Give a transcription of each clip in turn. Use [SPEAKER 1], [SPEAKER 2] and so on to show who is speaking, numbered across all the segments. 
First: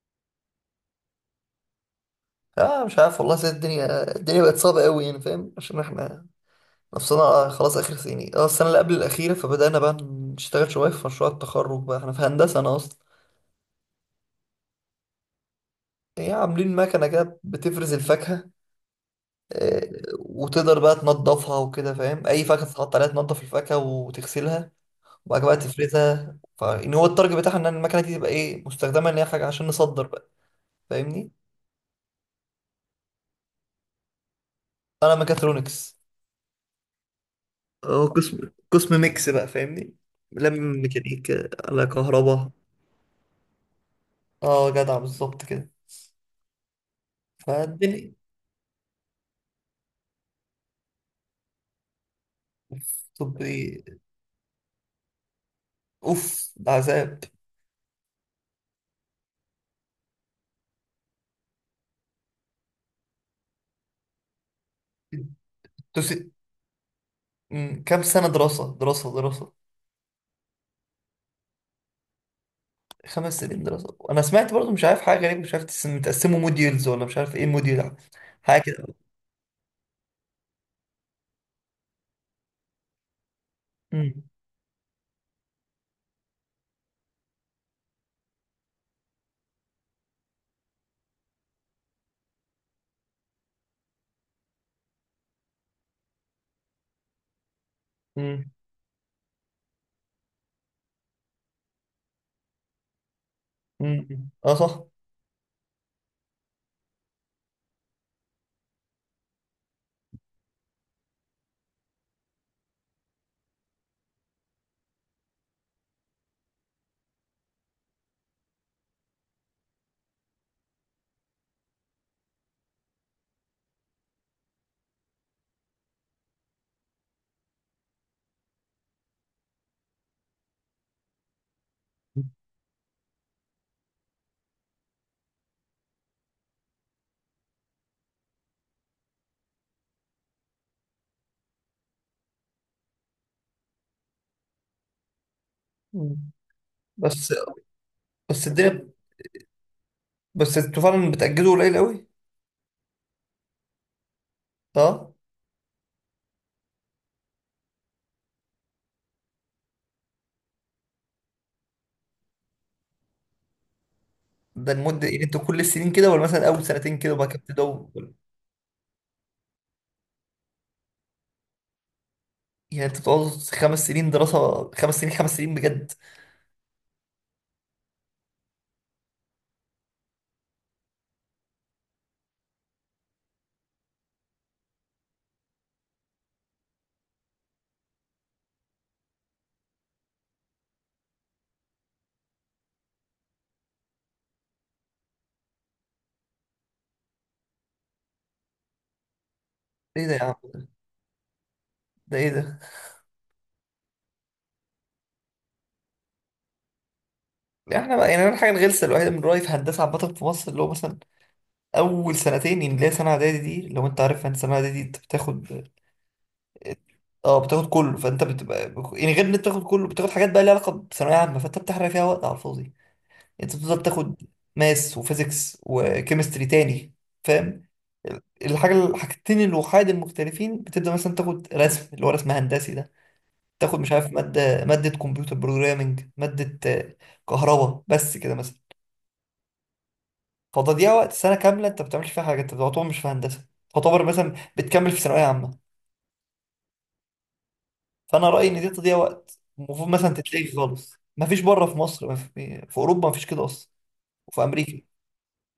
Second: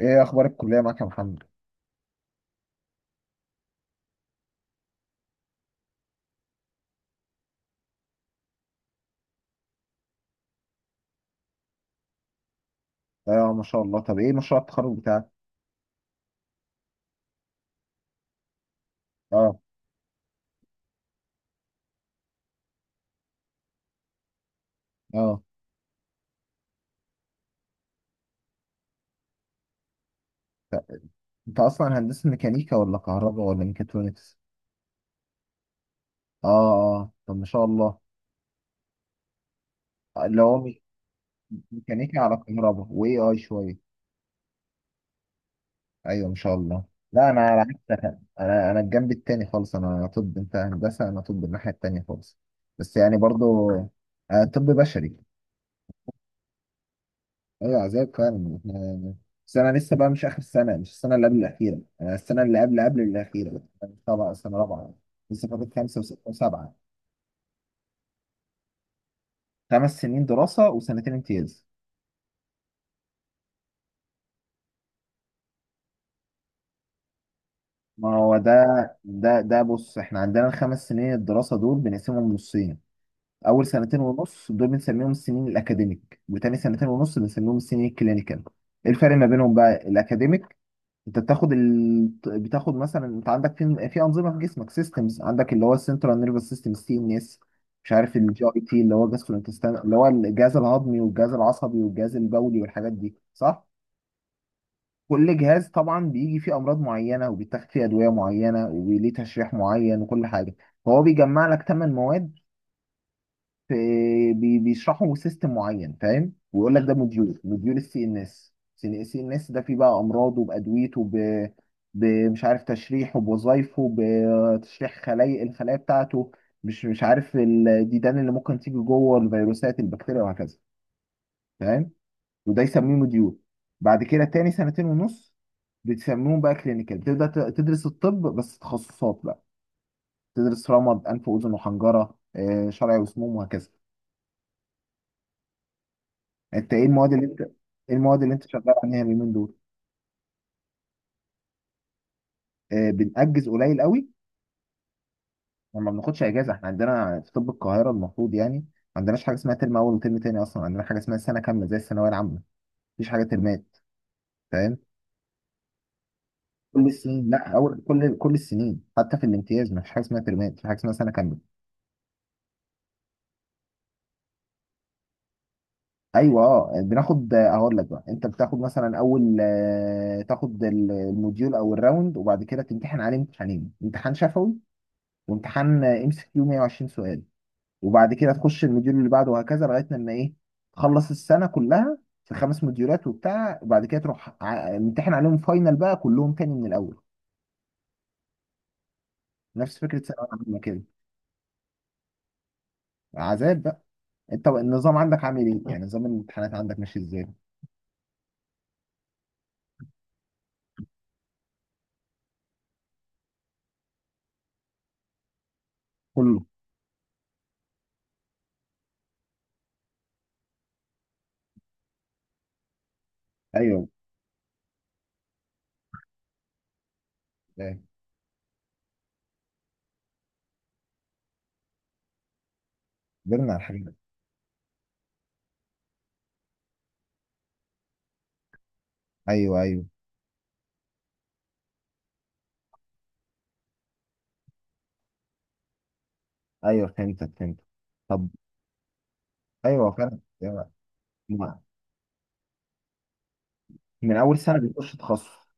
[SPEAKER 1] ايه اخبار الكليه معاك يا محمد؟
[SPEAKER 2] اه، مش عارف والله سيد الدنيا بقت صعبة قوي يعني فاهم عشان احنا نفسنا خلاص اخر سنين، السنة اللي قبل الأخيرة فبدأنا بقى نشتغل شوية في مشروع التخرج بقى. احنا في هندسة، انا اصلا
[SPEAKER 1] اه، ما شاء الله. طب ايه مشروع التخرج بتاعك؟
[SPEAKER 2] هي عاملين مكنة كده بتفرز الفاكهة
[SPEAKER 1] اه
[SPEAKER 2] وتقدر بقى تنضفها وكده فاهم. اي فاكهة تتحط عليها تنضف الفاكهة وتغسلها، وبعد
[SPEAKER 1] اه
[SPEAKER 2] كده بقى تفرزها. فان هو التارجت بتاعها ان المكنة دي تبقى ايه مستخدمة ان هي حاجة عشان نصدر بقى، فاهمني.
[SPEAKER 1] انت اصلا هندسه ميكانيكا ولا كهرباء ولا ميكاترونكس؟
[SPEAKER 2] انا ميكاترونكس.
[SPEAKER 1] اه، طب ما شاء الله.
[SPEAKER 2] اه، قسم ميكس بقى، فاهمني.
[SPEAKER 1] اللي هو
[SPEAKER 2] لم ميكانيكا على
[SPEAKER 1] ميكانيكا على
[SPEAKER 2] كهرباء.
[SPEAKER 1] كهرباء واي اي شويه.
[SPEAKER 2] اه، جدع بالظبط كده.
[SPEAKER 1] ايوه، ما شاء الله. لا، انا على
[SPEAKER 2] فالدنيا
[SPEAKER 1] عكسك. انا الجنب التاني خالص. انا طب، انت هندسه. انا طب، الناحيه التانيه خالص. بس يعني
[SPEAKER 2] طب
[SPEAKER 1] برضو.
[SPEAKER 2] ايه.
[SPEAKER 1] آه، طب بشري.
[SPEAKER 2] اوف، ده عذاب.
[SPEAKER 1] ايوه، عذاب فعلا احنا. بس انا لسه بقى مش اخر السنه، مش السنه اللي قبل الاخيره، انا السنه اللي قبل قبل الاخيره، طبعا سنه رابعه. لسه فاضل خمسه
[SPEAKER 2] تس...
[SPEAKER 1] وسته وسبعه.
[SPEAKER 2] كام سنة؟ دراسة دراسة دراسة.
[SPEAKER 1] خمس سنين دراسه وسنتين امتياز.
[SPEAKER 2] 5 سنين دراسة. وانا سمعت برضو مش عارف، حاجة غريبة، مش عارف، متقسموا موديولز ولا مش عارف ايه الموديول،
[SPEAKER 1] ما هو
[SPEAKER 2] حاجة
[SPEAKER 1] ده.
[SPEAKER 2] كده.
[SPEAKER 1] ده بص، احنا عندنا الخمس سنين الدراسه دول بنقسمهم نصين. اول سنتين
[SPEAKER 2] مم،
[SPEAKER 1] ونص دول بنسميهم السنين الاكاديميك، وتاني سنتين ونص بنسميهم السنين الكلينيكال. ايه الفرق ما بينهم بقى؟ الاكاديميك انت بتاخد مثلا، انت عندك في انظمه في جسمك، سيستمز، عندك اللي هو السنترال نيرفس سيستم، السي ان اس، مش عارف الجي
[SPEAKER 2] مم،
[SPEAKER 1] اي تي اللي هو جاسترو انتستان، اللي هو الجهاز الهضمي والجهاز العصبي والجهاز البولي والحاجات دي، صح؟
[SPEAKER 2] مم. اه صح.
[SPEAKER 1] كل جهاز طبعا بيجي فيه امراض معينه وبيتاخد فيه ادويه معينه وليه تشريح معين وكل حاجه. فهو بيجمع لك 8 مواد بيشرحوا سيستم معين، فاهم، ويقول لك ده موديول، موديول السي ان اس. السي ان اس ده فيه بقى امراضه بادويته بمش عارف تشريحه، بوظايفه، بتشريح خلايا، الخلايا بتاعته، مش عارف الديدان اللي ممكن تيجي جوه، الفيروسات، البكتيريا، وهكذا، فاهم. وده يسميه موديول. بعد كده تاني سنتين ونص بتسميهم بقى كلينيكال، بتبدا تدرس الطب بس تخصصات بقى. تدرس رمد، انف واذن وحنجره، شرعي وسموم وهكذا.
[SPEAKER 2] مم.
[SPEAKER 1] انت ايه المواد اللي
[SPEAKER 2] بس
[SPEAKER 1] انت ايه المواد اللي انت
[SPEAKER 2] بس
[SPEAKER 1] شغال
[SPEAKER 2] الدنيا،
[SPEAKER 1] عليها اليومين دول؟
[SPEAKER 2] بس انتوا فعلا بتأجلوا قليل قوي.
[SPEAKER 1] آه، بنأجز قليل قوي،
[SPEAKER 2] اه،
[SPEAKER 1] وما بناخدش اجازه. احنا عندنا في طب القاهره المفروض يعني ما عندناش حاجه اسمها ترم اول وترم تاني، اصلا عندنا حاجه اسمها سنه كامله زي الثانويه العامه، مفيش حاجه ترمات،
[SPEAKER 2] ده
[SPEAKER 1] فاهم.
[SPEAKER 2] المدة يعني انتوا كل السنين كده، ولا مثلا اول
[SPEAKER 1] كل
[SPEAKER 2] سنتين كده وبعد
[SPEAKER 1] السنين،
[SPEAKER 2] كده
[SPEAKER 1] لا اول،
[SPEAKER 2] بتبدأوا؟
[SPEAKER 1] كل السنين، حتى في الامتياز مفيش حاجه اسمها ترمات، في حاجه اسمها سنه كامله.
[SPEAKER 2] يعني انتوا بتقعدوا 5 سنين دراسة؟ 5 سنين 5 سنين بجد؟
[SPEAKER 1] ايوه، بناخد، اقول لك بقى، انت بتاخد مثلا اول، تاخد الموديول او الراوند، وبعد كده تمتحن عليه امتحانين، امتحان شفوي وامتحان ام سي كيو، 120 سؤال، وبعد كده تخش المديول اللي بعده وهكذا لغايه لما ايه، تخلص السنه كلها. في 5 مديولات وبتاع، وبعد كده تروح امتحن عليهم فاينل بقى كلهم تاني من الاول، نفس فكره
[SPEAKER 2] ايه ده يا
[SPEAKER 1] ثانويه عامه
[SPEAKER 2] عم؟
[SPEAKER 1] كده،
[SPEAKER 2] ده ايه ده؟
[SPEAKER 1] عذاب بقى. انت بقى النظام عندك عامل ايه؟ يعني نظام الامتحانات عندك ماشي ازاي؟
[SPEAKER 2] احنا بقى يعني أنا الحاجه الغلسه الوحيده من رايي في هندسه عامه في مصر اللي هو مثلا اول سنتين، يعني اللي هي سنه اعدادي دي، لو انت عارف ان سنه اعدادي دي انت بتاخد.
[SPEAKER 1] كله.
[SPEAKER 2] اه، بتاخد كله، فانت بتبقى يعني غير ان انت بتاخد كله، بتاخد حاجات بقى ليها علاقه بثانويه عامه فانت بتحرق فيها وقت على الفاضي يعني. انت بتفضل
[SPEAKER 1] ايوه،
[SPEAKER 2] تاخد ماس وفيزيكس وكيمستري تاني، فاهم.
[SPEAKER 1] فاهم.
[SPEAKER 2] الحاجه الحاجتين الوحيد المختلفين بتبدا مثلا تاخد رسم، اللي هو رسم هندسي ده،
[SPEAKER 1] كبرنا على
[SPEAKER 2] تاخد
[SPEAKER 1] الحاجات
[SPEAKER 2] مش
[SPEAKER 1] دي.
[SPEAKER 2] عارف ماده كمبيوتر بروجرامنج، ماده كهرباء، بس كده مثلا.
[SPEAKER 1] ايوه، ايوه.
[SPEAKER 2] فتضييع وقت سنه كامله انت ما بتعملش فيها حاجه، انت تعتبر مش في هندسه، تعتبر مثلا بتكمل في ثانويه عامه.
[SPEAKER 1] ايوه، فهمتك. طب.
[SPEAKER 2] فانا رايي ان دي تضييع وقت، المفروض
[SPEAKER 1] ايوه
[SPEAKER 2] مثلا
[SPEAKER 1] فعلا،
[SPEAKER 2] تتلغي
[SPEAKER 1] أيوة.
[SPEAKER 2] خالص. ما فيش
[SPEAKER 1] ما-
[SPEAKER 2] بره في مصر، ما في, في اوروبا ما فيش كده اصلا.
[SPEAKER 1] من اول
[SPEAKER 2] وفي
[SPEAKER 1] سنه
[SPEAKER 2] امريكا
[SPEAKER 1] بتخش تخصص.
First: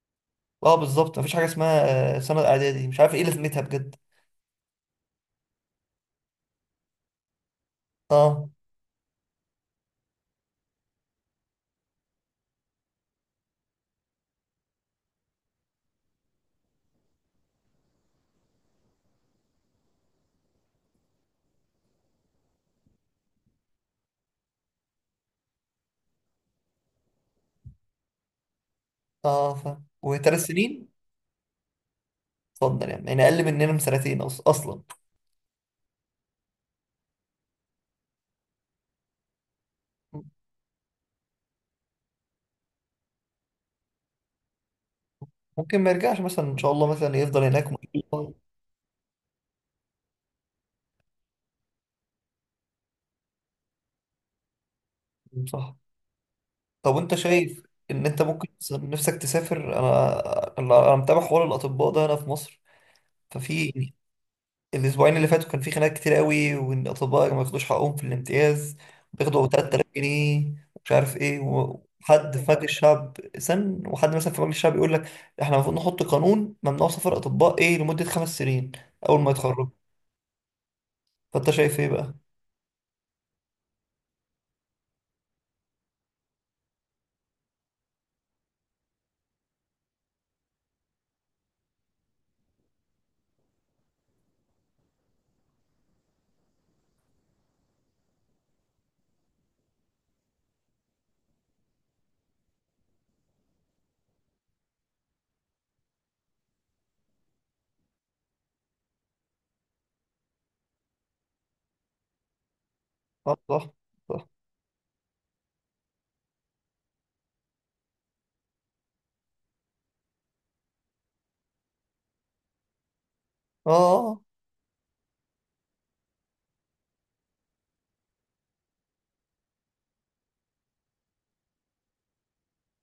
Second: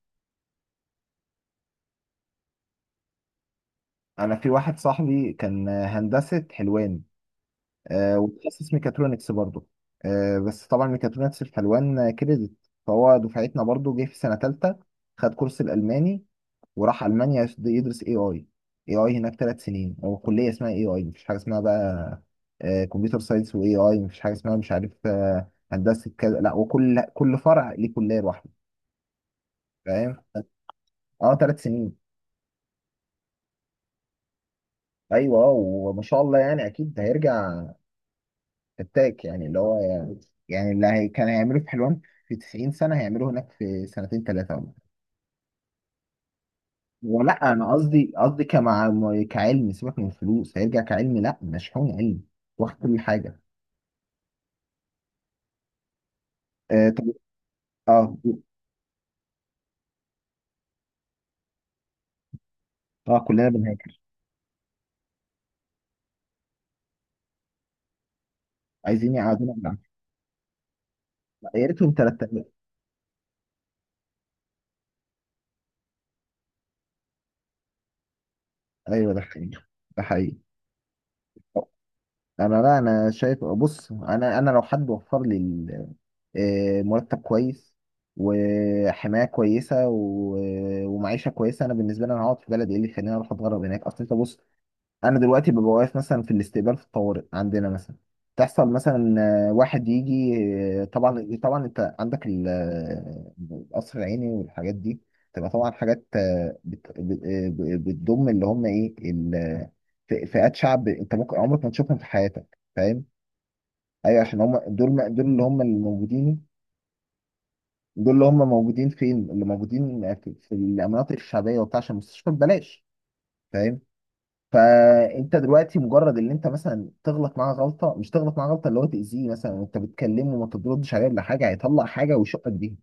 [SPEAKER 2] اه بالظبط ما فيش حاجه اسمها سنه اعدادي، مش عارف ايه لازمتها بجد.
[SPEAKER 1] انا في واحد صاحبي كان هندسه حلوان، آه،
[SPEAKER 2] اه
[SPEAKER 1] وتخصص ميكاترونكس برضه، آه. بس طبعا ميكاترونكس في حلوان كريدت، فهو دفعتنا برضه جه في سنة تالتة، خد كورس الألماني، وراح ألمانيا يدرس اي اي. اي اي هناك 3 سنين، هو كلية اسمها اي اي، مفيش حاجة اسمها بقى كمبيوتر ساينس واي اي، مفيش حاجة اسمها مش عارف هندسة كذا لا، وكل فرع ليه كلية لوحده،
[SPEAKER 2] اه فاهم،
[SPEAKER 1] فاهم.
[SPEAKER 2] وثلاث سنين.
[SPEAKER 1] اه، 3 سنين.
[SPEAKER 2] اتفضل يعني اقل مننا بسنتين اصلا.
[SPEAKER 1] ايوه، وما شاء الله يعني اكيد هيرجع فتاك يعني، اللي هو يعني، يعني اللي هي كان هيعمله في حلوان في 90 سنة، هيعمله هناك في سنتين ثلاثة ولا حاجة.
[SPEAKER 2] ممكن ما يرجعش مثلا ان شاء الله، مثلا يفضل
[SPEAKER 1] ولا
[SPEAKER 2] هناك.
[SPEAKER 1] أنا قصدي، قصدي كعلم. سيبك من الفلوس، هيرجع كعلم، لا مشحون علم، واخد كل حاجة.
[SPEAKER 2] صح.
[SPEAKER 1] آه،
[SPEAKER 2] طب
[SPEAKER 1] طب.
[SPEAKER 2] وانت شايف ان
[SPEAKER 1] اه.
[SPEAKER 2] انت ممكن نفسك تسافر؟ انا انا أنا متابع حوار الاطباء ده هنا في مصر.
[SPEAKER 1] اه، كلنا
[SPEAKER 2] ففي
[SPEAKER 1] بنهاكر.
[SPEAKER 2] الاسبوعين اللي فاتوا كان في خناقات كتير قوي، وان الاطباء ما ياخدوش حقهم في الامتياز،
[SPEAKER 1] عايزين
[SPEAKER 2] بياخدوا
[SPEAKER 1] يقعدونا
[SPEAKER 2] 3000
[SPEAKER 1] بالعافية.
[SPEAKER 2] جنيه ومش عارف ايه.
[SPEAKER 1] يا ريتهم
[SPEAKER 2] وحد
[SPEAKER 1] 3000.
[SPEAKER 2] في مجلس الشعب سن، وحد مثلا في مجلس الشعب يقول لك احنا المفروض نحط قانون ممنوع سفر اطباء ايه لمده 5 سنين
[SPEAKER 1] أيوه، ده
[SPEAKER 2] اول ما
[SPEAKER 1] حقيقي.
[SPEAKER 2] يتخرجوا.
[SPEAKER 1] ده حقيقي.
[SPEAKER 2] فانت شايف ايه بقى؟
[SPEAKER 1] انا لا، انا شايف، بص انا لو حد وفر لي آه، مرتب كويس وحمايه كويسه ومعيشه كويسه، انا بالنسبه لي انا هقعد في بلدي. ايه اللي يخليني اروح اتغرب هناك؟ اصل انت بص، انا دلوقتي ببقى واقف مثلا في الاستقبال في الطوارئ عندنا مثلا، تحصل مثلا، واحد يجي، طبعا طبعا انت عندك القصر العيني والحاجات دي، تبقى طبعا حاجات بتضم اللي هم ايه فئات شعب انت ممكن عمرك ما تشوفهم في حياتك، فاهم.
[SPEAKER 2] اه صح
[SPEAKER 1] ايوه
[SPEAKER 2] صح
[SPEAKER 1] عشان هم دول، دول اللي هم الموجودين، دول اللي هم موجودين فين؟ اللي موجودين في المناطق الشعبيه وبتاع، عشان المستشفى ببلاش، فاهم.
[SPEAKER 2] اه،
[SPEAKER 1] فانت دلوقتي مجرد ان انت مثلا تغلط معاه غلطه، مش تغلط معاه غلطه، اللي هو تاذيه مثلا، وانت بتكلمه وما تردش عليه ولا حاجه، هيطلع حاجه ويشقك بيها،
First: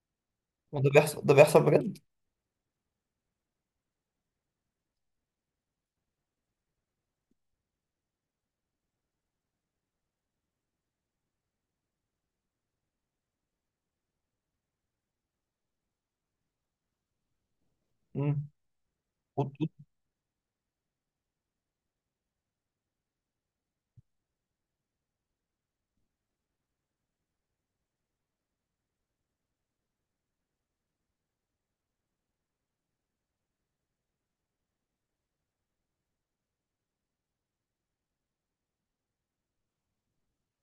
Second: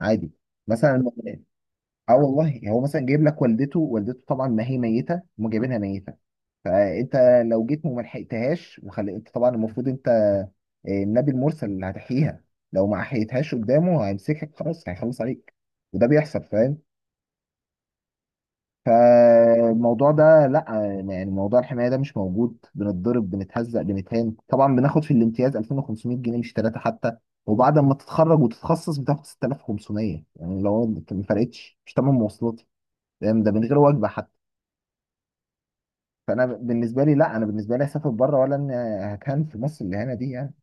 [SPEAKER 1] عادي،
[SPEAKER 2] ده
[SPEAKER 1] مثلا.
[SPEAKER 2] بيحصل، ده بيحصل بجد.
[SPEAKER 1] اه والله، هو مثلا جايب لك والدته، والدته طبعا ما هي ميته، هم جايبينها ميته، فانت لو جيت وما لحقتهاش، وخلي انت طبعا المفروض انت النبي المرسل اللي هتحييها، لو ما حيتهاش قدامه هيمسكك خلاص، هيخلص عليك، وده بيحصل، فاهم.
[SPEAKER 2] مم.
[SPEAKER 1] فالموضوع ده لا، يعني موضوع الحمايه ده مش موجود، بنتضرب، بنتهزق، بنتهان. طبعا بناخد في الامتياز 2500 جنيه، مش ثلاثه حتى، وبعد ما تتخرج وتتخصص بتاخد 6500، يعني لو ما فرقتش مش تمن مواصلاتي، فاهم؟ ده من غير وجبه حتى. فانا بالنسبه لي لا، انا بالنسبه لي اسافر بره ولا ان هكان في مصر الاهانه دي يعني.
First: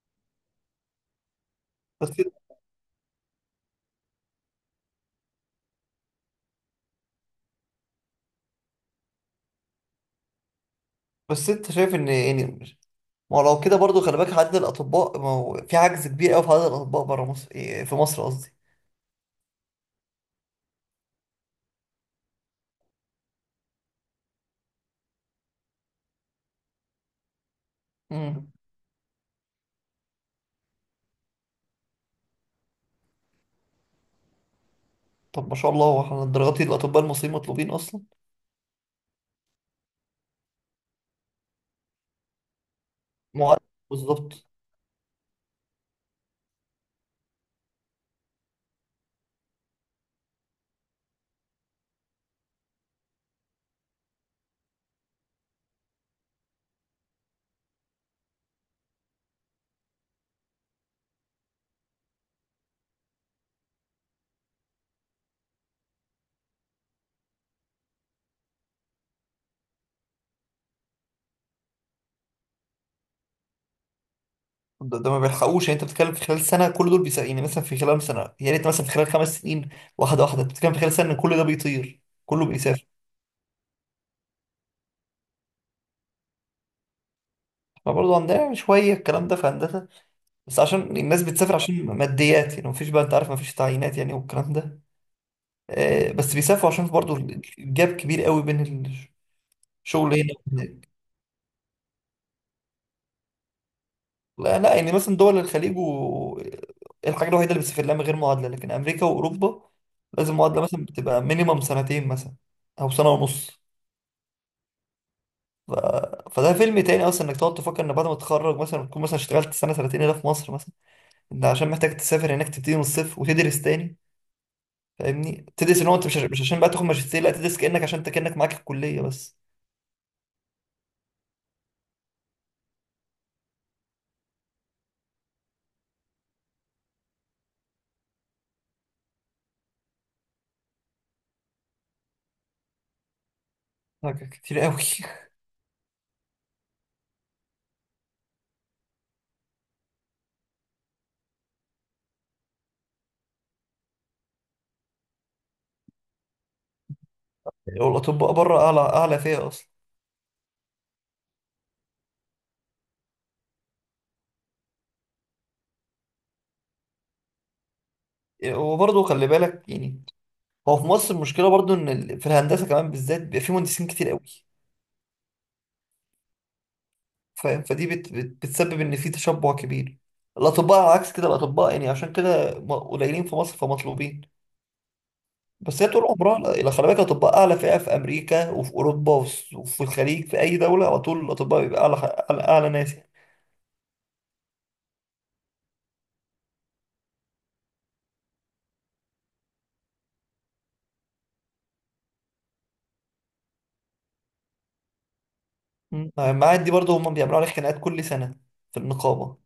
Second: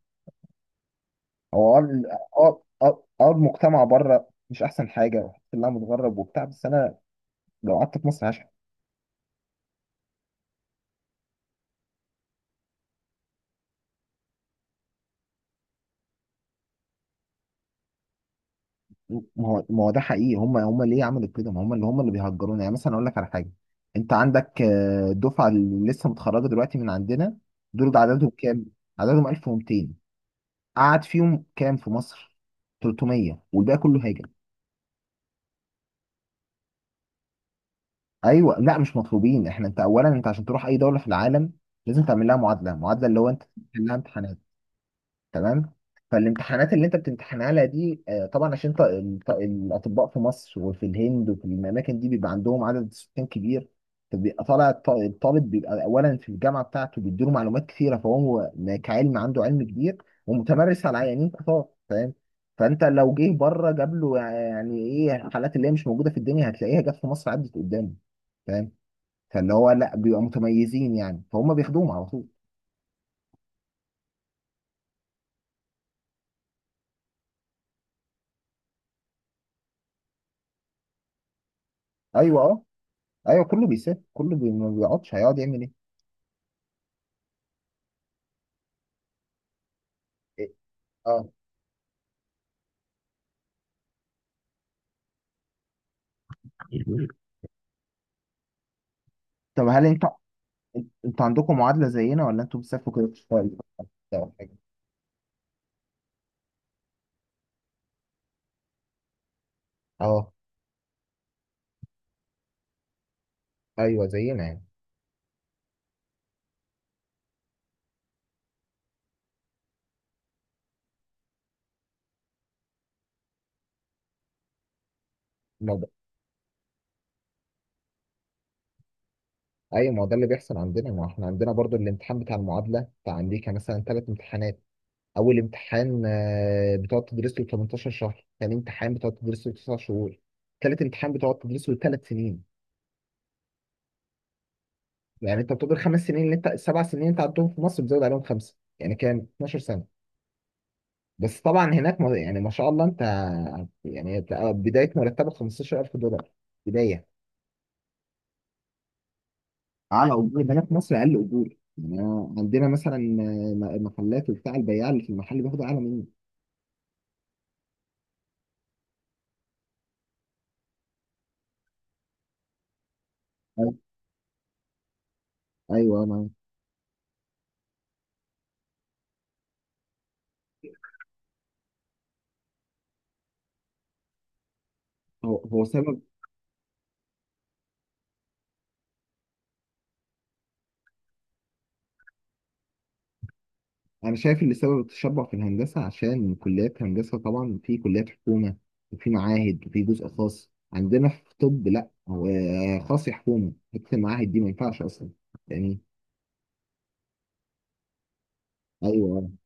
[SPEAKER 1] هو
[SPEAKER 2] بس
[SPEAKER 1] المجتمع بره مش احسن حاجه، وحتى اللي انا متغرب وبتاع، بس انا لو قعدت في مصر هشحت.
[SPEAKER 2] بس انت شايف ان يعني، ما هو لو كده برضو خلي بالك عدد الأطباء. ما هو في عجز كبير أوي في عدد الأطباء برا مصر، إيه، في مصر قصدي.
[SPEAKER 1] ما ما هو ده حقيقي. هم ليه عملوا كده؟ ما هم اللي بيهجرونا. يعني مثلا اقول لك على حاجه، انت عندك الدفعه اللي لسه متخرجه دلوقتي من عندنا، دول عددهم
[SPEAKER 2] مم.
[SPEAKER 1] كام؟ عددهم 1200. قعد فيهم كام في مصر؟ 300، والباقي كله هاجر.
[SPEAKER 2] طب ما شاء الله، هو احنا الدرجات دي الأطباء المصريين مطلوبين أصلا؟
[SPEAKER 1] ايوه، لا مش مطلوبين احنا. انت اولا، انت عشان تروح اي دوله في العالم لازم تعمل لها معادله، معادله اللي هو انت
[SPEAKER 2] معدل،
[SPEAKER 1] تعمل لها امتحانات،
[SPEAKER 2] بالظبط.
[SPEAKER 1] تمام؟ فالامتحانات اللي انت بتمتحن عليها دي طبعا عشان الاطباء في مصر وفي الهند وفي الاماكن دي بيبقى عندهم عدد سكان كبير، فبيبقى طالع الطالب، بيبقى اولا في الجامعه بتاعته بيديله معلومات كثيره، فهو كعلم عنده علم كبير ومتمرس على عيانين كتار، فاهم. فانت لو جه بره جاب له يعني ايه، حالات اللي هي مش موجوده في الدنيا هتلاقيها جت في مصر عدت قدامه، فاهم. فاللي هو لا، بيبقى متميزين يعني، فهم بياخدوهم على طول.
[SPEAKER 2] ده ما بيلحقوش يعني. أنت بتتكلم في خلال سنة كل دول بيسا، يعني مثلا في خلال سنة، يعني أنت مثلا في خلال خمس سنين واحدة واحدة، أنت بتتكلم في خلال سنة كل ده بيطير.
[SPEAKER 1] ايوه،
[SPEAKER 2] كله
[SPEAKER 1] اه.
[SPEAKER 2] بيسافر.
[SPEAKER 1] ايوه كله بيسافر، ما بيقعدش، هيقعد يعمل ايه؟
[SPEAKER 2] احنا برضه عندنا يعني شوية الكلام ده في هندسة،
[SPEAKER 1] إيه؟
[SPEAKER 2] بس عشان الناس
[SPEAKER 1] اه.
[SPEAKER 2] بتسافر عشان ماديات. يعني مفيش، بقى أنت عارف، مفيش تعيينات يعني والكلام ده. بس بيسافروا عشان
[SPEAKER 1] يعني.
[SPEAKER 2] برضه الجاب كبير قوي بين
[SPEAKER 1] طب هل انت،
[SPEAKER 2] شغل هنا وهناك.
[SPEAKER 1] انتوا عندكم معادله زينا، ولا انتوا بتسافروا كده بتشتغلوا بس، أو حاجة؟
[SPEAKER 2] لا لا، يعني مثلا دول الخليج و الحاجة الوحيدة اللي بتسافر لها من غير معادلة. لكن أمريكا وأوروبا
[SPEAKER 1] اه.
[SPEAKER 2] لازم معادلة، مثلا بتبقى مينيمم سنتين مثلا، أو سنة ونص.
[SPEAKER 1] ايوه، زينا يعني.
[SPEAKER 2] ف... فده فيلم تاني أصلا إنك تقعد تفكر إن بعد ما تتخرج مثلا تكون مثلا اشتغلت سنة سنتين هنا في مصر مثلا. أنت عشان محتاج تسافر هناك تبتدي من الصفر وتدرس تاني، فاهمني.
[SPEAKER 1] ما
[SPEAKER 2] تدرس
[SPEAKER 1] ده،
[SPEAKER 2] إن هو أنت مش عشان بقى تاخد ماجستير، لا تدرس كأنك، عشان أنت كأنك معاك الكلية بس.
[SPEAKER 1] ايوه ما هو ده اللي بيحصل عندنا. ما احنا عندنا برضو الامتحان بتاع المعادله بتاع امريكا مثلا 3 امتحانات. اول امتحان بتقعد تدرس له 18 شهر، ثاني امتحان بتقعد تدرس له 9 شهور، ثالث امتحان بتقعد تدرس له 3 سنين.
[SPEAKER 2] حاجة كتير قوي.
[SPEAKER 1] يعني انت بتقعد ال5 سنين اللي انت، ال7 سنين اللي انت عندهم في مصر، بتزود عليهم خمسه، يعني كام، 12. بس طبعا هناك يعني ما شاء الله انت، يعني أنت بدايه مرتبك 15000 دولار، بدايه.
[SPEAKER 2] والأطباء بره أعلى، أعلى فيها أصلا.
[SPEAKER 1] على اجور ده، هنا في مصر اقل اجور، يعني أنا عندنا مثلا محلات وبتاع، البياع اللي في المحل بياخد اعلى مني.
[SPEAKER 2] وبرضه خلي بالك يعني، هو في مصر المشكله برضو ان في الهندسه كمان بالذات بيبقى في
[SPEAKER 1] أيوة.
[SPEAKER 2] مهندسين كتير قوي،
[SPEAKER 1] أيوة، انا.
[SPEAKER 2] فاهم. فدي بت بت بتسبب ان في تشبع كبير. الاطباء على عكس كده، الاطباء يعني عشان كده قليلين في مصر فمطلوبين،
[SPEAKER 1] هو
[SPEAKER 2] بس هي
[SPEAKER 1] سبب.
[SPEAKER 2] طول عمرها. لا خلي بالك الاطباء اعلى فئه في امريكا وفي اوروبا وفي الخليج في اي دوله. على طول الاطباء بيبقى اعلى، أعلى ناس يعني.
[SPEAKER 1] انا شايف اللي سبب التشبع في الهندسه عشان كليات هندسه، طبعا في كليات حكومه وفي معاهد وفي جزء خاص. عندنا في طب لا، هو خاص يا حكومه، حته المعاهد دي ما ينفعش اصلا يعني.
[SPEAKER 2] مم. المعاهد دي برضو هم بيعملوا عليها خناقات كل سنه في
[SPEAKER 1] ايوه.
[SPEAKER 2] النقابه.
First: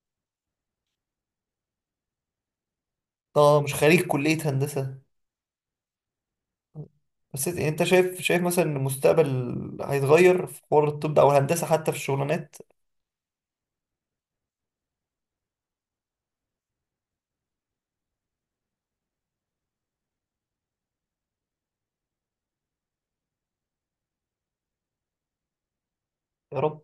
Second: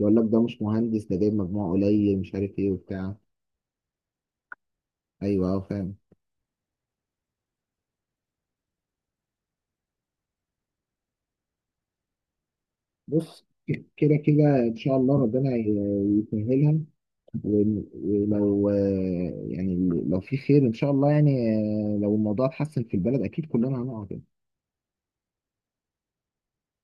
[SPEAKER 1] يقول لك ده مش مهندس، ده جايب مجموع قليل مش عارف ايه وبتاع.
[SPEAKER 2] اه، مش خريج كليه هندسه.
[SPEAKER 1] ايوه، اه، فاهم.
[SPEAKER 2] بس انت شايف شايف مثلا ان المستقبل هيتغير في حوار الطب ده او الهندسه حتى في الشغلانات؟
[SPEAKER 1] بص كده كده ان شاء الله ربنا يسهلها، ولو يعني، لو في خير ان شاء الله يعني، لو الموضوع اتحسن في البلد اكيد كلنا هنقعد يعني.
[SPEAKER 2] يا رب.